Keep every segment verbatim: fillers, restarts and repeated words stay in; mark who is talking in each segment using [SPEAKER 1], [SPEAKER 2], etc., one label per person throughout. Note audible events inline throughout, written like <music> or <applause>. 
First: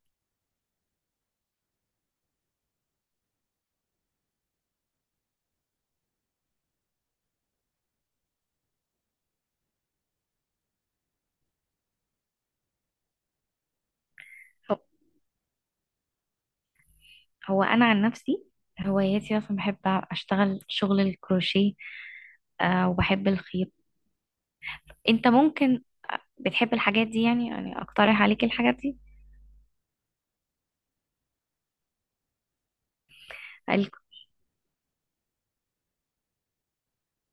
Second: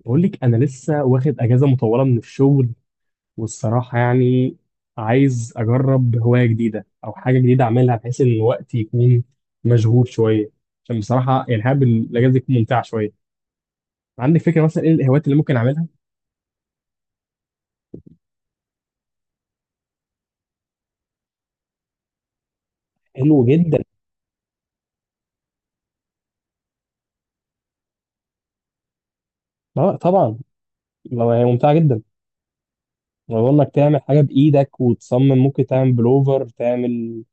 [SPEAKER 1] بقول لك انا لسه واخد اجازه مطوله من الشغل، والصراحه يعني عايز اجرب هوايه جديده او حاجه جديده اعملها، بحيث ان وقتي يكون مشغول شويه، عشان بصراحه يعني حابب الاجازه دي تكون ممتعه شويه. عندك فكره
[SPEAKER 2] طب،
[SPEAKER 1] مثلا ايه الهوايات اللي ممكن اعملها؟
[SPEAKER 2] هو انا عن نفسي هواياتي اصلا بحب اشتغل شغل الكروشيه. آه، وبحب
[SPEAKER 1] حلو
[SPEAKER 2] الخيط.
[SPEAKER 1] جدا.
[SPEAKER 2] انت ممكن بتحب الحاجات دي، يعني يعني اقترح عليك الحاجات دي.
[SPEAKER 1] اه، طبعا. لو هي ممتعه جدا، لو انك
[SPEAKER 2] ال-
[SPEAKER 1] تعمل حاجه بايدك وتصمم ممكن تعمل بلوفر، تعمل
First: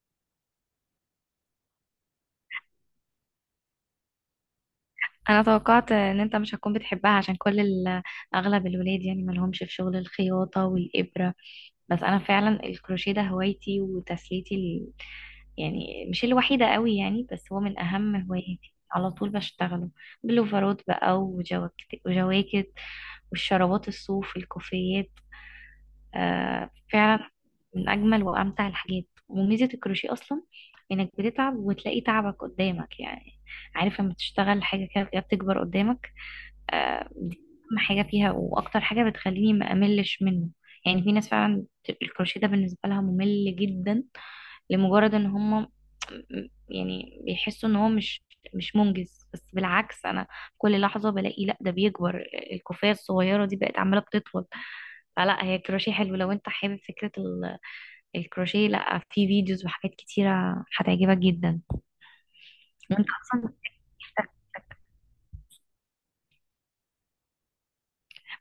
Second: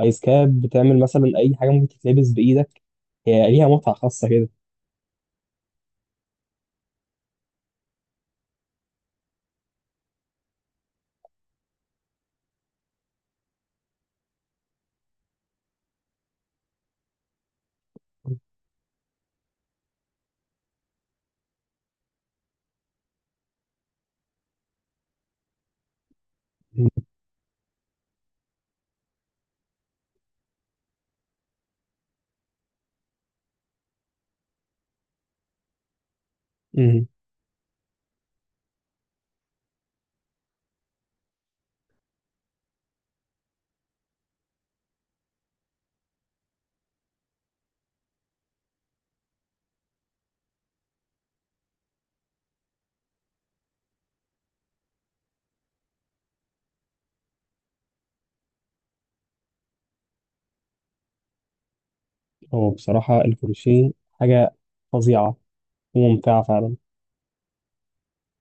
[SPEAKER 1] ايس كاب، تعمل مثلا اي حاجه ممكن تتلبس بايدك. هي ليها متعه خاصه كده.
[SPEAKER 2] انا توقعت ان انت مش هتكون بتحبها، عشان كل ال- اغلب الولاد يعني مالهمش في شغل الخياطة والابرة. بس انا فعلا الكروشيه ده هوايتي وتسليتي ال... يعني مش الوحيدة قوي يعني، بس هو من اهم هواياتي، على طول بشتغله بلوفرات بقى وجواكت وجواكت، والشرابات الصوف الكوفيات. آه فعلا، من أجمل وأمتع الحاجات. وميزة الكروشيه أصلا إنك بتتعب وتلاقي تعبك قدامك يعني. عارف لما تشتغل حاجة كده كده بتكبر قدامك. آه،
[SPEAKER 1] <laughs>
[SPEAKER 2] دي أهم حاجة فيها وأكتر حاجة بتخليني ما أملش منه. يعني في ناس فعلا الكروشيه ده بالنسبة لها ممل جدا، لمجرد ان هم يعني بيحسوا ان هو مش مش منجز. بس بالعكس، انا كل لحظة بلاقي لا ده بيكبر، الكوفية الصغيرة دي بقت عمالة بتطول. فلا، هي الكروشيه حلو، لو انت حابب فكرة ال- الكروشيه لا، في فيديوز وحاجات كتيرة هتعجبك جدا.
[SPEAKER 1] هو
[SPEAKER 2] وانت
[SPEAKER 1] بصراحة
[SPEAKER 2] اصلا.
[SPEAKER 1] الكروشيه
[SPEAKER 2] <laughs>
[SPEAKER 1] حاجة فظيعة وممتعة فعلا.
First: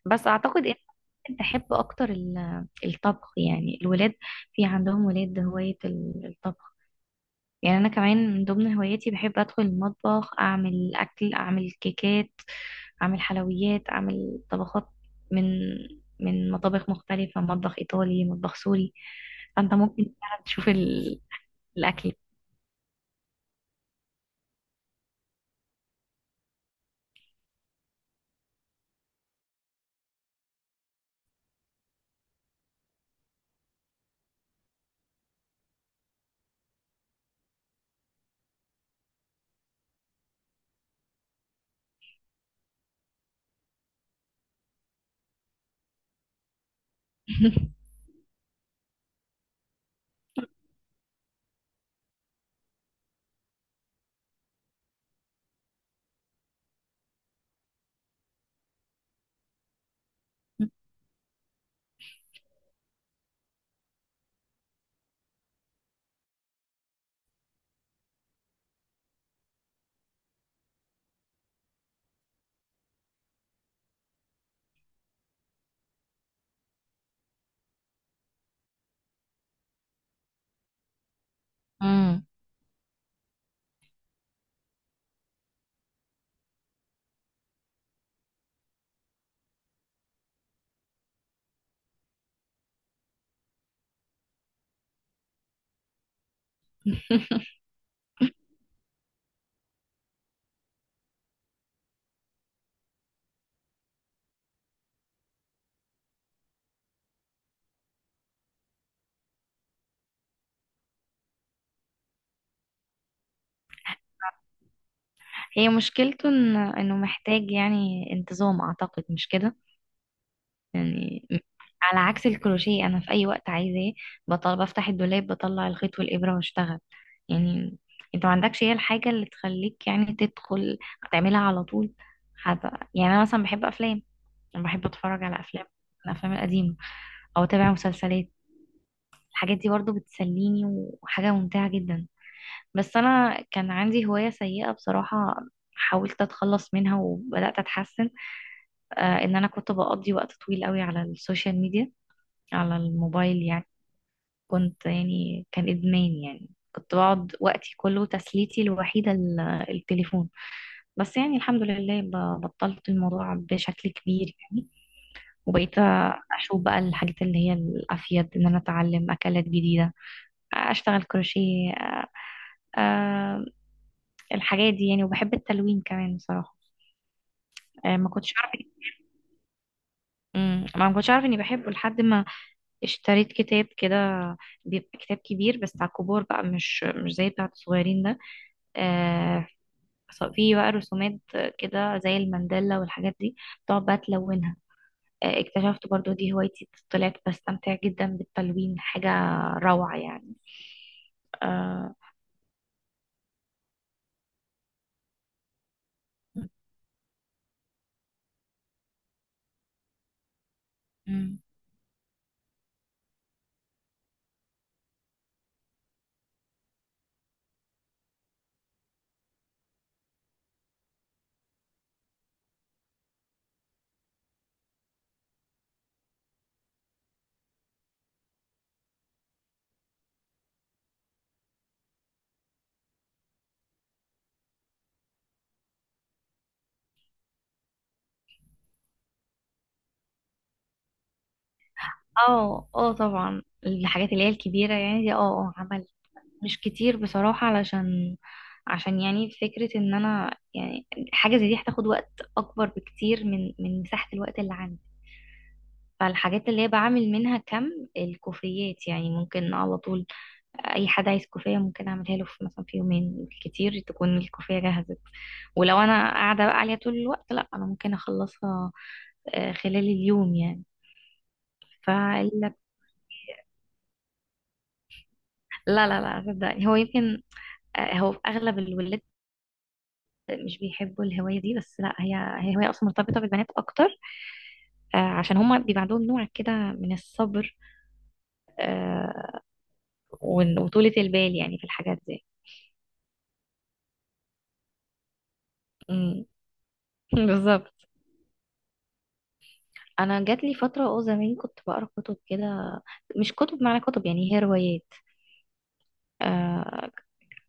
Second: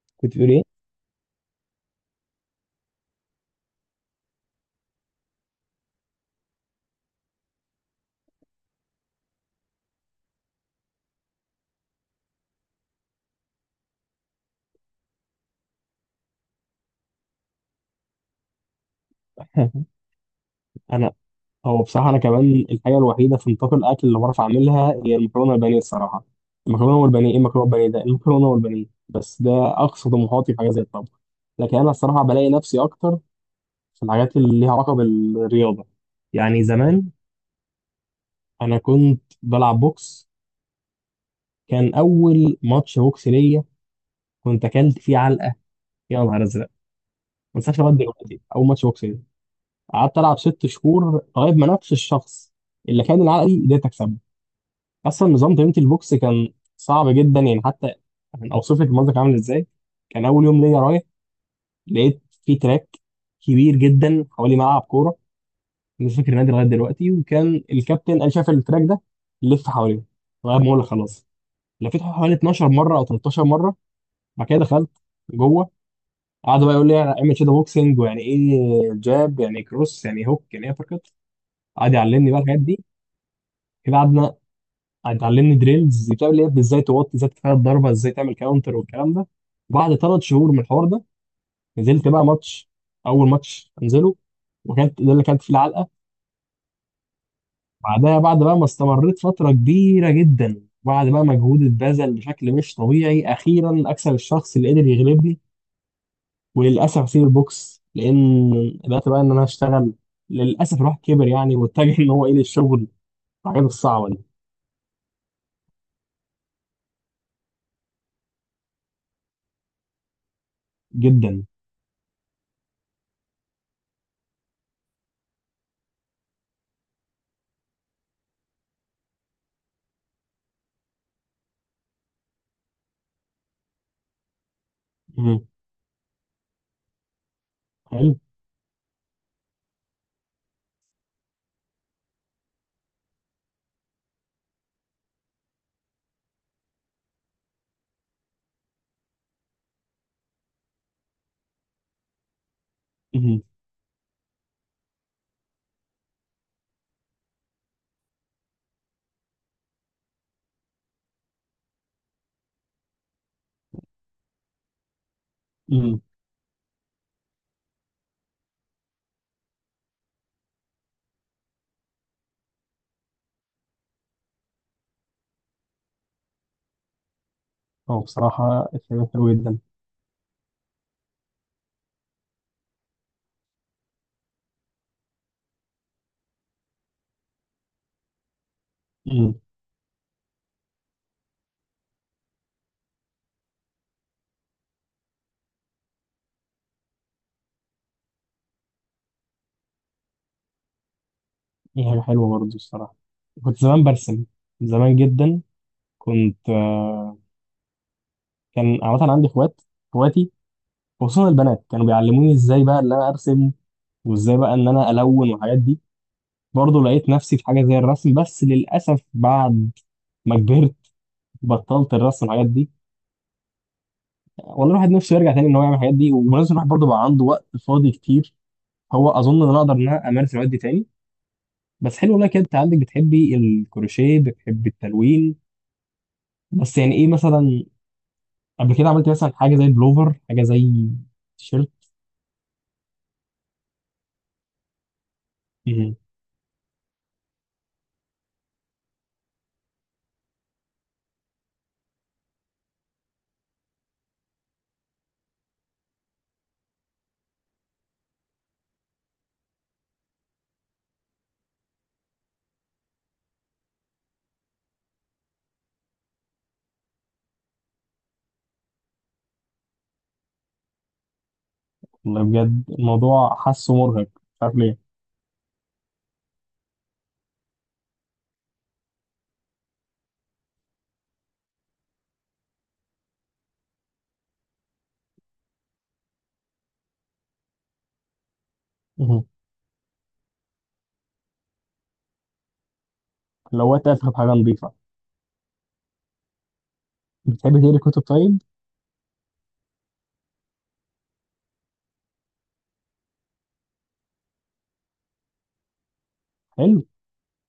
[SPEAKER 2] بس
[SPEAKER 1] كنت بتقول ايه؟
[SPEAKER 2] اعتقد ان ممكن تحب اكتر ال- الطبخ. يعني الولاد في عندهم ولاد هواية ال- الطبخ. يعني انا كمان من ضمن هواياتي بحب ادخل المطبخ، اعمل اكل، اعمل كيكات، اعمل حلويات، اعمل طبخات من من مطابخ مختلفة، مطبخ ايطالي، مطبخ سوري. فانت
[SPEAKER 1] <laughs>
[SPEAKER 2] ممكن فعلا تشوف
[SPEAKER 1] انا
[SPEAKER 2] ال...
[SPEAKER 1] هو بصراحة
[SPEAKER 2] الاكل.
[SPEAKER 1] انا كمان الحاجة الوحيدة في نطاق الاكل اللي بعرف اعملها هي المكرونة والبانيه الصراحة. المكرونة والبانيه ايه؟ المكرونة والبانيه ده، المكرونة والبانيه بس ده اقصى طموحاتي في حاجة زي الطبخ. لكن انا الصراحة بلاقي نفسي اكتر في الحاجات اللي ليها علاقة بالرياضة. يعني زمان انا كنت بلعب بوكس. كان اول ماتش بوكس ليا كنت اكلت فيه علقة، يا نهار ازرق ما انساش
[SPEAKER 2] <laughs>
[SPEAKER 1] لغاية دلوقتي اول ماتش بوكس. قعدت العب ست شهور لغايه ما نفس الشخص اللي كان العقلي قدرت اكسبه. اصلا نظام تمرينة البوكس كان صعب جدا، يعني حتى اوصف لك المنظر كان عامل ازاي. كان اول يوم ليا رايح، لقيت في تراك كبير جدا حوالي ملعب كوره، مش فاكر النادي لغايه دلوقتي. وكان الكابتن قال شاف التراك ده لف حواليه لغايه ما اقول خلاص. لفيت حوالي اتناشر مره او تلتاشر مره. بعد كده دخلت جوه. قعدوا بقى يقول لي اعمل شادو بوكسنج، ويعني ايه جاب، يعني إيه كروس، يعني إيه هوك، يعني ايه ابر كات. قعد
[SPEAKER 2] مم.
[SPEAKER 1] يعلمني بقى الحاجات دي. كده قعدنا. اتعلمني دريلز بتاع اللي هي ازاي توطي، ازاي تفادى الضربه، ازاي تعمل كاونتر والكلام ده. بعد ثلاث شهور من الحوار ده نزلت بقى ماتش، اول ماتش انزله، وكانت ده اللي كانت فيه العلقه. بعدها، بعد بقى ما استمريت فتره كبيره جدا، بعد بقى مجهود اتبذل بشكل مش طبيعي، اخيرا اكسب الشخص اللي قدر يغلبني. وللاسف اسيب البوكس لان بدات بقى ان انا اشتغل. للاسف الواحد كبر يعني، واتجه ان هو ايه للشغل، الحاجات الصعبه دي.
[SPEAKER 2] هي مشكلته إن... انه محتاج يعني انتظام، اعتقد مش كده يعني.
[SPEAKER 1] جدا.
[SPEAKER 2] على عكس الكروشيه، انا في اي وقت عايزاه بطل بفتح الدولاب بطلع الخيط والابره واشتغل يعني. انت ما عندكش هي الحاجه اللي تخليك يعني تدخل تعملها على طول. حتى يعني انا مثلا بحب افلام، انا بحب اتفرج على
[SPEAKER 1] مم.
[SPEAKER 2] افلام، الافلام القديمه، او اتابع
[SPEAKER 1] حلو.
[SPEAKER 2] مسلسلات. الحاجات دي برضو بتسليني، وحاجه ممتعه جدا. بس انا كان عندي هوايه سيئه بصراحه، حاولت اتخلص منها وبدات اتحسن. آه، ان انا كنت بقضي وقت طويل قوي على السوشيال ميديا، على
[SPEAKER 1] مم.
[SPEAKER 2] الموبايل يعني. كنت يعني كان إدمان يعني، كنت بقعد وقتي كله تسليتي الوحيدة ال- التليفون. بس يعني الحمد لله، ب- بطلت الموضوع بشكل كبير يعني. وبقيت
[SPEAKER 1] مم.
[SPEAKER 2] أشوف بقى الحاجات اللي هي الأفيد، إن أنا أتعلم أكلات جديدة، أشتغل كروشيه، أ- أ- الحاجات دي يعني. وبحب التلوين كمان بصراحة. أ،
[SPEAKER 1] هو
[SPEAKER 2] ما كنتش أعرف.
[SPEAKER 1] بصراحة الفيلم حلو جدا.
[SPEAKER 2] أمم، ما ما كنتش أعرف إني بحبه لحد ما اشتريت كتاب كده. بيبقى كتاب كبير بس على الكبار بقى، مش مش زي بتاع الصغيرين ده.
[SPEAKER 1] امم
[SPEAKER 2] آه. ص- فيه بقى رسومات كده زي المندلة والحاجات دي، تقعد بقى تلونها. آه، اكتشفت برضو دي هوايتي، طلعت بستمتع جدا بالتلوين، حاجة روعة يعني.
[SPEAKER 1] دي
[SPEAKER 2] آه.
[SPEAKER 1] حاجة حلوة برضه الصراحة. كنت زمان برسم، زمان جدا. كنت آه، كان عامة عندي اخوات، اخواتي خصوصا
[SPEAKER 2] مم.
[SPEAKER 1] البنات كانوا بيعلموني ازاي بقى ان انا ارسم، وازاي بقى ان انا الون والحاجات دي. برضه لقيت نفسي في حاجة زي الرسم، بس للأسف بعد ما كبرت بطلت الرسم والحاجات دي. والله الواحد نفسه يرجع تاني ان هو يعمل الحاجات دي، وبالنسبة الواحد برضه بقى عنده وقت فاضي كتير، هو اظن ان انا اقدر ان انا امارس الهوايات دي تاني. بس حلو والله كده، انت عندك بتحبي الكروشيه، بتحبي التلوين. بس يعني ايه مثلا قبل كده عملتي مثلا حاجه زي بلوفر، حاجه زي تيشيرت؟
[SPEAKER 2] اه اه طبعا الحاجات اللي هي الكبيرة يعني دي، اه اه عملت
[SPEAKER 1] مهم.
[SPEAKER 2] مش كتير بصراحة. علشان عشان يعني فكرة ان انا يعني حاجة زي دي هتاخد وقت اكبر بكتير من من مساحة الوقت اللي عندي. فالحاجات اللي هي بعمل منها كم الكوفيات يعني ممكن على طول، اي حد عايز كوفية ممكن اعملها له في مثلا في يومين، كتير تكون الكوفية جهزت. ولو انا قاعدة بقى عليها طول الوقت، لا انا ممكن اخلصها آه، خلال اليوم
[SPEAKER 1] والله
[SPEAKER 2] يعني.
[SPEAKER 1] بجد الموضوع حاسه مرهق مش عارف ليه.
[SPEAKER 2] لا لا لا صدقني، هو يمكن آه، هو في اغلب الولاد مش بيحبوا الهوايه دي. بس لا، هي هي هوايه اصلا مرتبطه بالبنات اكتر آه، عشان هما بيبقى عندهم نوع كده من الصبر
[SPEAKER 1] مهم.
[SPEAKER 2] آه، وإن- وطولة البال يعني في الحاجات دي.
[SPEAKER 1] لو وقت افهم حاجه نظيفه.
[SPEAKER 2] مم. <laughs>
[SPEAKER 1] بتحبي تقري
[SPEAKER 2] بالظبط.
[SPEAKER 1] كتب طيب؟
[SPEAKER 2] انا جات لي فتره اه زمان كنت بقرا كتب كده، مش كتب معنى كتب يعني هي روايات
[SPEAKER 1] حلو.
[SPEAKER 2] آه.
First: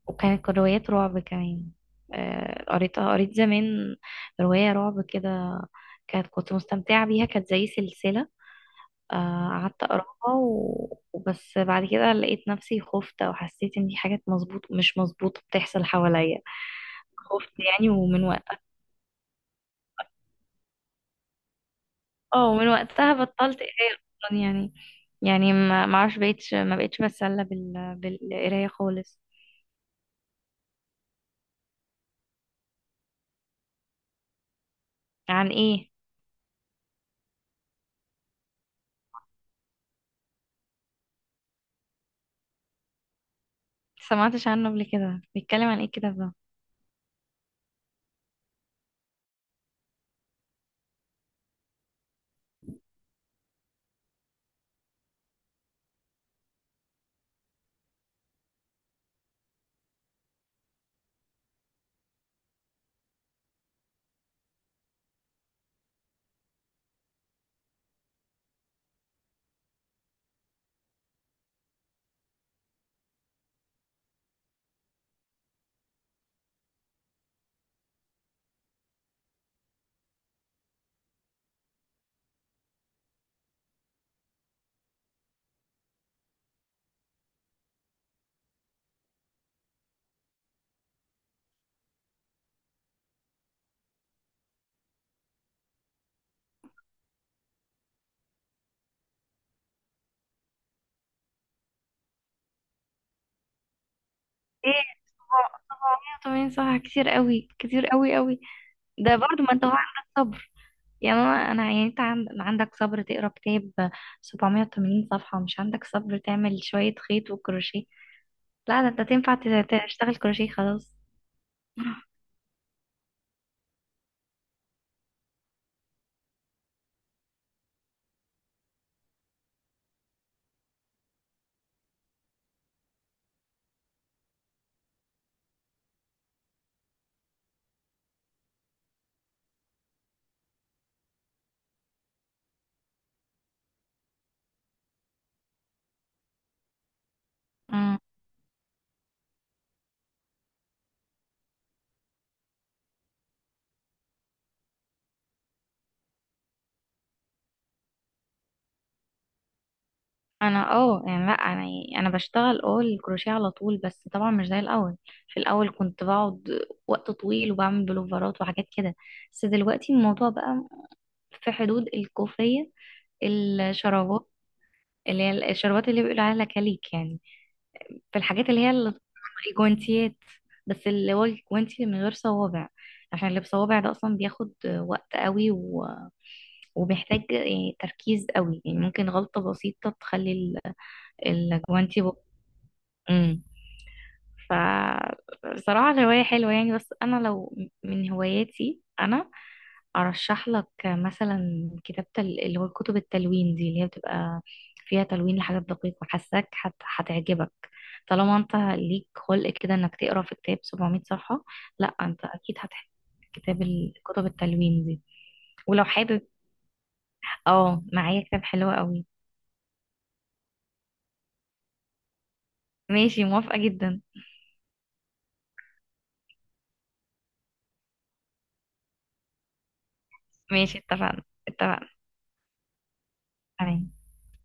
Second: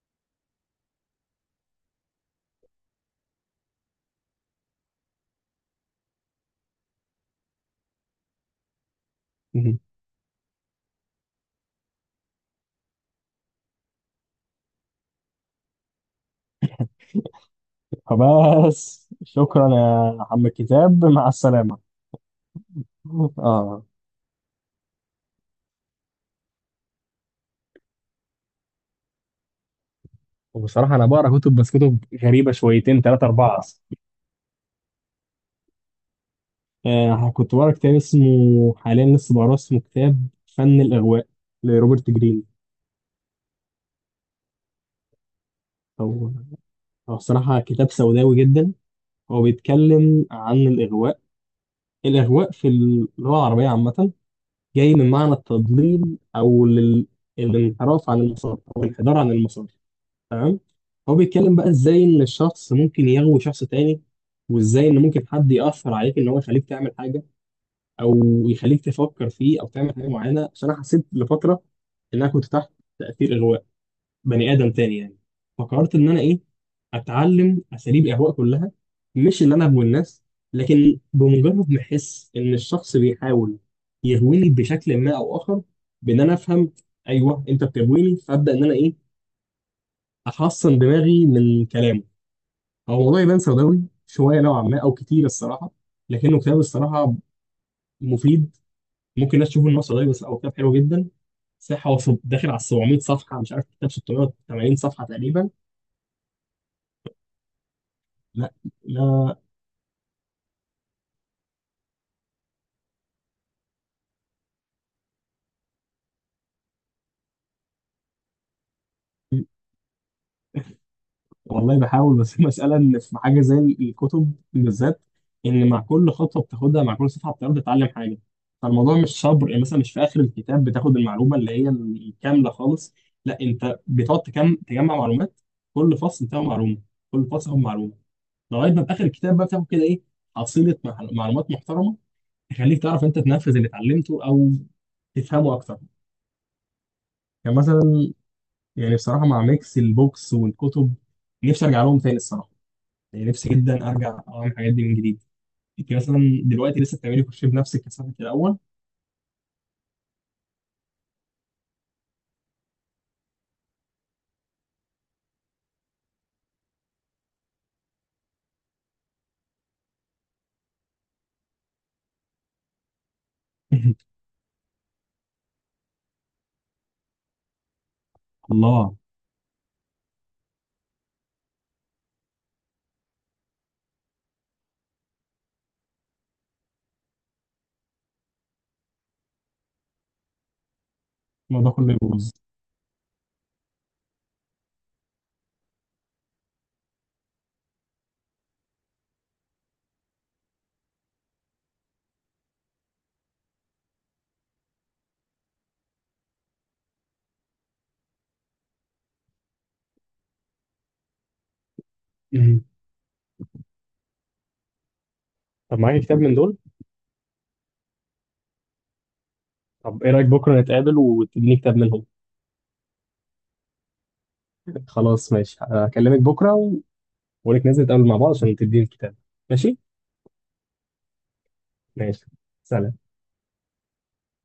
[SPEAKER 2] وكانت روايات رعب كمان آه، قريتها قريت زمان، روايه رعب كده، كانت كنت مستمتعه بيها، كانت زي سلسله آه،
[SPEAKER 1] مهم.
[SPEAKER 2] قعدت اقراها و- وبس. بعد كده لقيت نفسي خفت، او حسيت ان في حاجات مظبوط مش مظبوطه بتحصل حواليا، خفت يعني. ومن وقت
[SPEAKER 1] فبس شكرا يا عم الكتاب مع السلامه.
[SPEAKER 2] اه، ومن وقتها بطلت
[SPEAKER 1] اه.
[SPEAKER 2] قرايه اصلا يعني. يعني ما ما اعرفش، بقيتش ما بقيتش بتسلى بال... بالقرايه خالص.
[SPEAKER 1] وبصراحه انا بقرا كتب، بس كتب غريبه شويتين ثلاثه اربعه.
[SPEAKER 2] عن ايه؟
[SPEAKER 1] آه كنت بقرا كتاب اسمه حاليا لسه بقراه، اسمه كتاب فن الإغواء لروبرت جرين.
[SPEAKER 2] سمعتش عنه قبل كده، بيتكلم عن ايه الكتاب
[SPEAKER 1] هو
[SPEAKER 2] ده؟
[SPEAKER 1] هو الصراحة كتاب سوداوي جدا. هو بيتكلم عن الإغواء. الإغواء في اللغة العربية عامة جاي من معنى التضليل أو لل- الانحراف عن المسار، أو الانحدار عن المسار. تمام. هو بيتكلم بقى إزاي إن الشخص ممكن يغوي شخص تاني، وإزاي إن ممكن حد يأثر عليك إن هو يخليك تعمل حاجة، او يخليك تفكر فيه او تعمل حاجه معينه. عشان انا حسيت لفتره ان انا كنت تحت تاثير اغواء بني ادم تاني يعني. فقررت ان انا ايه اتعلم اساليب الاغواء كلها. مش اللي انا اغوي الناس، لكن بمجرد ما احس ان الشخص بيحاول يغويني بشكل ما او اخر، بان انا افهم ايوه انت بتغويني، فابدا ان انا ايه احصن دماغي من كلامه. هو الموضوع يبان سوداوي شويه نوعا ما او كتير الصراحه، لكنه كتاب الصراحه مفيد. ممكن الناس تشوف النص قليل، بس لا، هو كتاب حلو جدا. صح، هو في- داخل على سبعمية صفحه، مش عارف، كتاب ستمية وتمانين
[SPEAKER 2] ايه،
[SPEAKER 1] صفحه تقريبا.
[SPEAKER 2] سبعمية وتمانين صفحة؟ كتير قوي، كتير قوي قوي.
[SPEAKER 1] لا،
[SPEAKER 2] ده
[SPEAKER 1] لا.
[SPEAKER 2] برضو ما انت هو عندك صبر. يا ماما انا يعني، انت عند- عندك صبر تقرا كتاب سبعمائة وثمانين صفحة، مش عندك صبر تعمل شوية خيط وكروشيه؟ لا، ده انت تنفع ت- تشتغل كروشيه خلاص.
[SPEAKER 1] والله بحاول
[SPEAKER 2] <laughs>
[SPEAKER 1] بس <laughs> المسألة إن في حاجة زي الكتب بالذات، إن مع كل خطوة بتاخدها، مع كل صفحة بتاخدها، بتتعلم حاجة. فالموضوع مش صبر، يعني مثلا مش في آخر الكتاب بتاخد المعلومة اللي هي الكاملة خالص. لا، أنت بتقعد تكم تجمع معلومات. كل فصل بتاعه معلومة، كل فصل هو معلومة. لغاية ما في آخر الكتاب بقى بتاخد كده إيه، حصيلة مع- معلومات محترمة، يخليك تعرف انت تنفذ اللي اتعلمته او تفهمه اكتر، يعني
[SPEAKER 2] أمم،
[SPEAKER 1] مثلا. يعني بصراحه مع ميكس البوكس والكتب نفسي ارجع لهم تاني الصراحه. يعني نفسي جدا ارجع اعمل الحاجات دي من جديد. انت مثلا دلوقتي لسه بتعملي كروشيه بنفسك كثافه الاول؟
[SPEAKER 2] انا اه يعني لا انا يعني انا بشتغل اه الكروشيه على طول، بس طبعا مش زي الاول. في الاول كنت بقعد وقت طويل وبعمل بلوفرات وحاجات كده. بس دلوقتي الموضوع بقى في حدود الكوفية،
[SPEAKER 1] <laughs>
[SPEAKER 2] الشرابات اللي هي الشرابات اللي بيقولوا عليها كليك يعني. في الحاجات اللي هي
[SPEAKER 1] الله،
[SPEAKER 2] ال- الجوانتيات، بس اللي هو الجوانتي من غير صوابع، عشان اللي بصوابع ده اصلا بياخد وقت قوي، و... وبيحتاج يعني تركيز قوي. يعني ممكن غلطة بسيطة تخلي ال-
[SPEAKER 1] الموضوع كله
[SPEAKER 2] الجوانتي بق...
[SPEAKER 1] يبوظ.
[SPEAKER 2] مم. فبصراحة الهواية حلوة يعني. بس أنا لو من هواياتي أنا أرشح لك مثلا كتابة ال- اللي هو كتب التلوين دي، اللي هي بتبقى فيها تلوين لحاجات دقيقة، حاساك هت- هتعجبك. طالما أنت ليك خلق كده إنك تقرا في كتاب سبعمائة صفحة، لأ أنت
[SPEAKER 1] <laughs>
[SPEAKER 2] أكيد
[SPEAKER 1] مم.
[SPEAKER 2] هتحب كتاب ال- كتب التلوين دي.
[SPEAKER 1] طب
[SPEAKER 2] ولو
[SPEAKER 1] معاك كتاب
[SPEAKER 2] حابب،
[SPEAKER 1] من دول؟
[SPEAKER 2] اه معايا كتاب حلو قوي.
[SPEAKER 1] طب ايه رايك بكره نتقابل وتديني كتاب منهم؟
[SPEAKER 2] ماشي، موافقة جدا.
[SPEAKER 1] خلاص، ماشي، هكلمك بكره و... ونتنزل نتقابل مع بعض عشان تديني الكتاب. ماشي.
[SPEAKER 2] ماشي، اتفقنا. اتفقنا.
[SPEAKER 1] ماشي. سلام.
[SPEAKER 2] تمام.